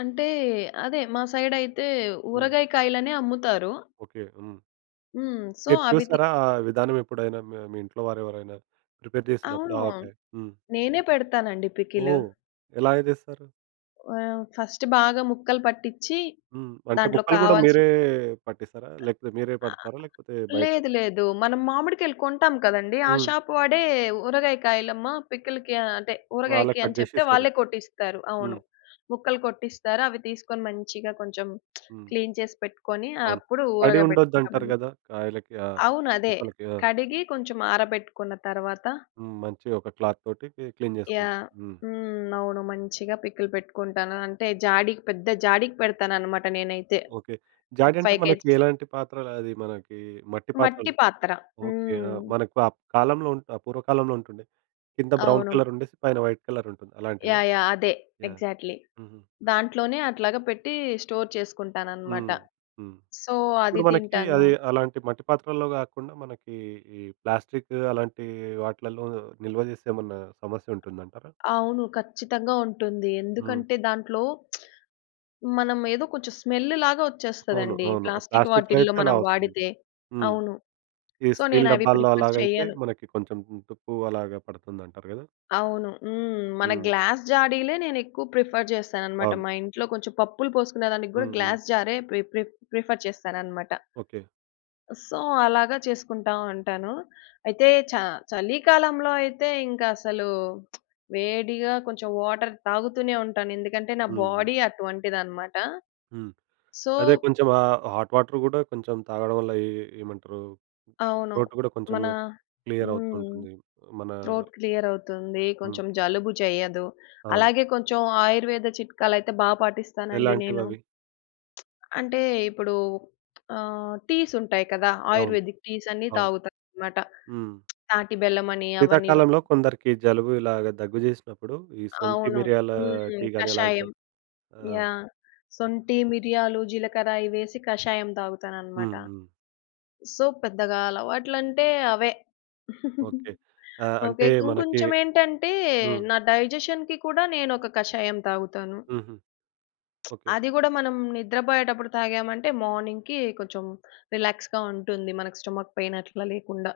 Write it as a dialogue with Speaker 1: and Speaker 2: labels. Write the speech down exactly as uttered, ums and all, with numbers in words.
Speaker 1: అంటే అదే మా సైడ్ అయితే
Speaker 2: హ్మ్.
Speaker 1: ఊరగాయ కాయలనే అమ్ముతారు.
Speaker 2: ఓకే. హ్మ్.
Speaker 1: హ్మ్. సో
Speaker 2: మీరు
Speaker 1: అవి‌ తి
Speaker 2: చూసారా ఆ విధానం ఎప్పుడైనా? మీ మీ ఇంట్లో వారెవరైనా ప్రిపేర్ జేసినప్పుడు
Speaker 1: అవును.
Speaker 2: ఆవకాయ. హ్మ్.
Speaker 1: నేనే పెడతానండి పికిలు.
Speaker 2: ఓహ్! ఎలా‌గా జేస్తారు?
Speaker 1: ఆహ్, ఫస్ట్ బాగా ముక్కలు పట్టించి
Speaker 2: హ్మ్. అంటే
Speaker 1: దాంట్లో
Speaker 2: ముక్కలు కూడా
Speaker 1: కావాల్సిన
Speaker 2: మీరే పట్టేసారా? లేకపోతే మీరే
Speaker 1: ఆహ్,
Speaker 2: పడతారా?
Speaker 1: ఆ
Speaker 2: లేకపోతే బయట
Speaker 1: లేదు, లేదు మనం మామిడికాయలు కొంటాం కదండీ! ఆ
Speaker 2: హ్మ్.
Speaker 1: షాప్ వాడే "ఊరగాయ కాయలమ్మ పికిల్‌కి" అంటే
Speaker 2: వాళ్ళే
Speaker 1: ఊరగాయకి
Speaker 2: కట్
Speaker 1: అని
Speaker 2: జేసి
Speaker 1: చెప్తే
Speaker 2: ఇస్తారు
Speaker 1: వాళ్ళే కొట్టిస్తారు
Speaker 2: హ్మ్.
Speaker 1: అవును. ముక్కలు కొట్టిస్తారు. అవి తీసుకొని మంచిగా కొంచెం
Speaker 2: హ్మ్.
Speaker 1: క్లీన్ చేసి పెట్టుకొని
Speaker 2: అవును.
Speaker 1: అప్పుడు
Speaker 2: తడి
Speaker 1: ఊరగాయ
Speaker 2: ఉండొద్దు
Speaker 1: పెట్టుకుంటాం
Speaker 2: అంటారు
Speaker 1: అన్నమాట.
Speaker 2: గదా! కాయలకి ఆ
Speaker 1: అవును అదే.
Speaker 2: ముక్కలకి. ఆ!
Speaker 1: కడిగి కొంచెం ఆరబెట్టుకున్న తరవాత
Speaker 2: హ్మ్. మంచి ఒక క్లాత్ తోటి కీ క్లీన్ జేసుకుంటాం.
Speaker 1: యాహ్!
Speaker 2: హ్మ్.
Speaker 1: హ్మ్ అవును మంచిగా పికిల్ పెట్టుకుంటాను. అంటే జాడికి పెద్ద జాడికి పెడతానన్నమాట నేనైతే
Speaker 2: ఓకే.
Speaker 1: ఒక
Speaker 2: జాడి అంటే
Speaker 1: ఫైవ్
Speaker 2: మనకి
Speaker 1: కేజీ‌స్
Speaker 2: ఎలాంటి పాత్రలది మనకి మట్టి
Speaker 1: మట్టి
Speaker 2: పాత్రలు,
Speaker 1: పాత్ర.
Speaker 2: ఓకే. ఆహ్,
Speaker 1: హ్మ్.
Speaker 2: మనకు ఆ కాలంలో ఆహ్, పూర్వకాలంలో ఉంటుం‌డే. కింద బ్రౌన్
Speaker 1: అవును.
Speaker 2: కలర్ ఉండేసి పైన వైట్ కలర్ ఉంటుంది. అలాంటివా?
Speaker 1: యాహ్! యాహ్! అదే
Speaker 2: యాహ్!
Speaker 1: ఎగ్జాక్ట్‌లి
Speaker 2: హుహు.
Speaker 1: దాంట్లోనే అట్లాగా పెట్టి స్టోర్ చేసుకుంటానన్నమాట.
Speaker 2: హ్మ్. హ్మ్.
Speaker 1: సో, అది
Speaker 2: ఇప్పుడు మనకి
Speaker 1: తింటాను
Speaker 2: అది అలాంటి మట్టి పాత్రల్లో గాకుండా మనకి ఈ ప్లాస్టిక్ అలాంటి వాట్లల్లో నిల్వజేస్తే ఏమన్నా సమస్య ఉంటుందంటారా?
Speaker 1: అవును ఖచ్చితంగా ఉంటుంది.
Speaker 2: హ్మ్.
Speaker 1: ఎందుకంటే దాంట్లో మనం ఏదో కొంచెం స్మెల్ లాగా
Speaker 2: అవును,
Speaker 1: వచ్చేస్తదండి
Speaker 2: అవును. ఆ
Speaker 1: ప్లాస్టిక్
Speaker 2: ప్లాస్టిక్‌లో
Speaker 1: వాటిల్లో
Speaker 2: అయితే అలా
Speaker 1: మనం
Speaker 2: వస్తుంది.
Speaker 1: వాడితే.
Speaker 2: హ్మ్.
Speaker 1: అవును.
Speaker 2: ఈ
Speaker 1: సో నేను
Speaker 2: స్టీల్
Speaker 1: అవి
Speaker 2: డబ్బాలో
Speaker 1: ప్రిఫర్
Speaker 2: అలాగైతే
Speaker 1: చెయ్యను.
Speaker 2: మనకి కొంచెం తుప్పు అలాగా పడుతుందంటారు గదా!
Speaker 1: అవును. హ్మ్. మన
Speaker 2: హ్మ్.
Speaker 1: గ్లాస్ జా‌డిలే నేనెక్కువ ప్రిఫర్ చేస్తానన్నమాట.
Speaker 2: అవును.
Speaker 1: మా ఇంట్లో కొంచెం పప్పులు పోసుకునే దానికి గూడా
Speaker 2: హ్మ్, హ్మ్.
Speaker 1: గ్లాస్ జారే ప్రి ప్రి ప్రిఫర్ చేస్తానన్నమాట.
Speaker 2: ఓకే.
Speaker 1: సో, అలాగా చేసుకుంటా ఉంటాను. అయితే చ చలికాలంలో అయితే ఇంకసలు వేడిగా కొంచెం వాటర్ తాగుతూనే ఉంటాను ఎందుకంటే నా
Speaker 2: హ్మ్. హ్మ్.
Speaker 1: బాడీ అటువంటిదన్నమాట.
Speaker 2: హ్మ్.
Speaker 1: సో
Speaker 2: అదే కొంచెం ఆహ్, హాట్ వాటర్ కూడా కొంచెం తాగడం వల్ల ఏ ఏమంటారు
Speaker 1: అవును.
Speaker 2: త్రోట్ కూడా కొంచెం
Speaker 1: మన
Speaker 2: క్లియర్
Speaker 1: హ్మ్.
Speaker 2: అవుతూంటుంది. మన
Speaker 1: త్రోట్ క్లియర్ అవుతుంది.
Speaker 2: హ్మ్.
Speaker 1: కొంచెం జలుబు జెయ్యదు.
Speaker 2: అవును.
Speaker 1: అలాగే కొంచెం ఆయుర్వేద చిట్కాలు అయితే బా పాటిస్తానండి నేను.
Speaker 2: ఎలాంటివవి?
Speaker 1: అంటే ఇప్పుడు ఆహ్, టీస్ ఉంటాయి కదా!
Speaker 2: అవును.
Speaker 1: ఆయుర్వేదిక్ టీస్ అన్ని
Speaker 2: అవును.
Speaker 1: తాగుతానన్నమాట.
Speaker 2: హ్మ్.
Speaker 1: తాటి బెల్లం అని అవని ఇవని.
Speaker 2: శీతాకాలంలో కొందరికి జలుబు ఇలాగ దగ్గు జేసినప్పుడు ఈ శొంఠి
Speaker 1: అవును.
Speaker 2: మిరియాల
Speaker 1: హ్మ్
Speaker 2: టీ గాని అలాగ త
Speaker 1: కషాయం.
Speaker 2: ఆ!
Speaker 1: యాహ్!
Speaker 2: ఓకే.
Speaker 1: శొంఠి, మిరియాలు, జీలకర్ర అయి వేసి కషాయం తాగుతానన్నమాట.
Speaker 2: హ్మ్, హ్మ్.
Speaker 1: సో, పెద్దగా అలవాట్లంటే అవే.
Speaker 2: ఓకే. ఆహ్,
Speaker 1: ఓకే
Speaker 2: అంటే మనకి
Speaker 1: ఇంకొంచెం ఏంటంటే
Speaker 2: హ్మ్.
Speaker 1: నా డైజెషన్‌కి కూడా నేను ఒక కాషాయం తాగుతాను.
Speaker 2: హుహు. ఓకే.
Speaker 1: అది గూడా మనం నిద్రబోయేటప్పుడు తాగామంటే మార్నింగ్‌కి కొంచెం రిలాక్స్‌గా ఉంటుంది. మన‌కి స్టమక్ పైన్ అట్లా లేకుండా.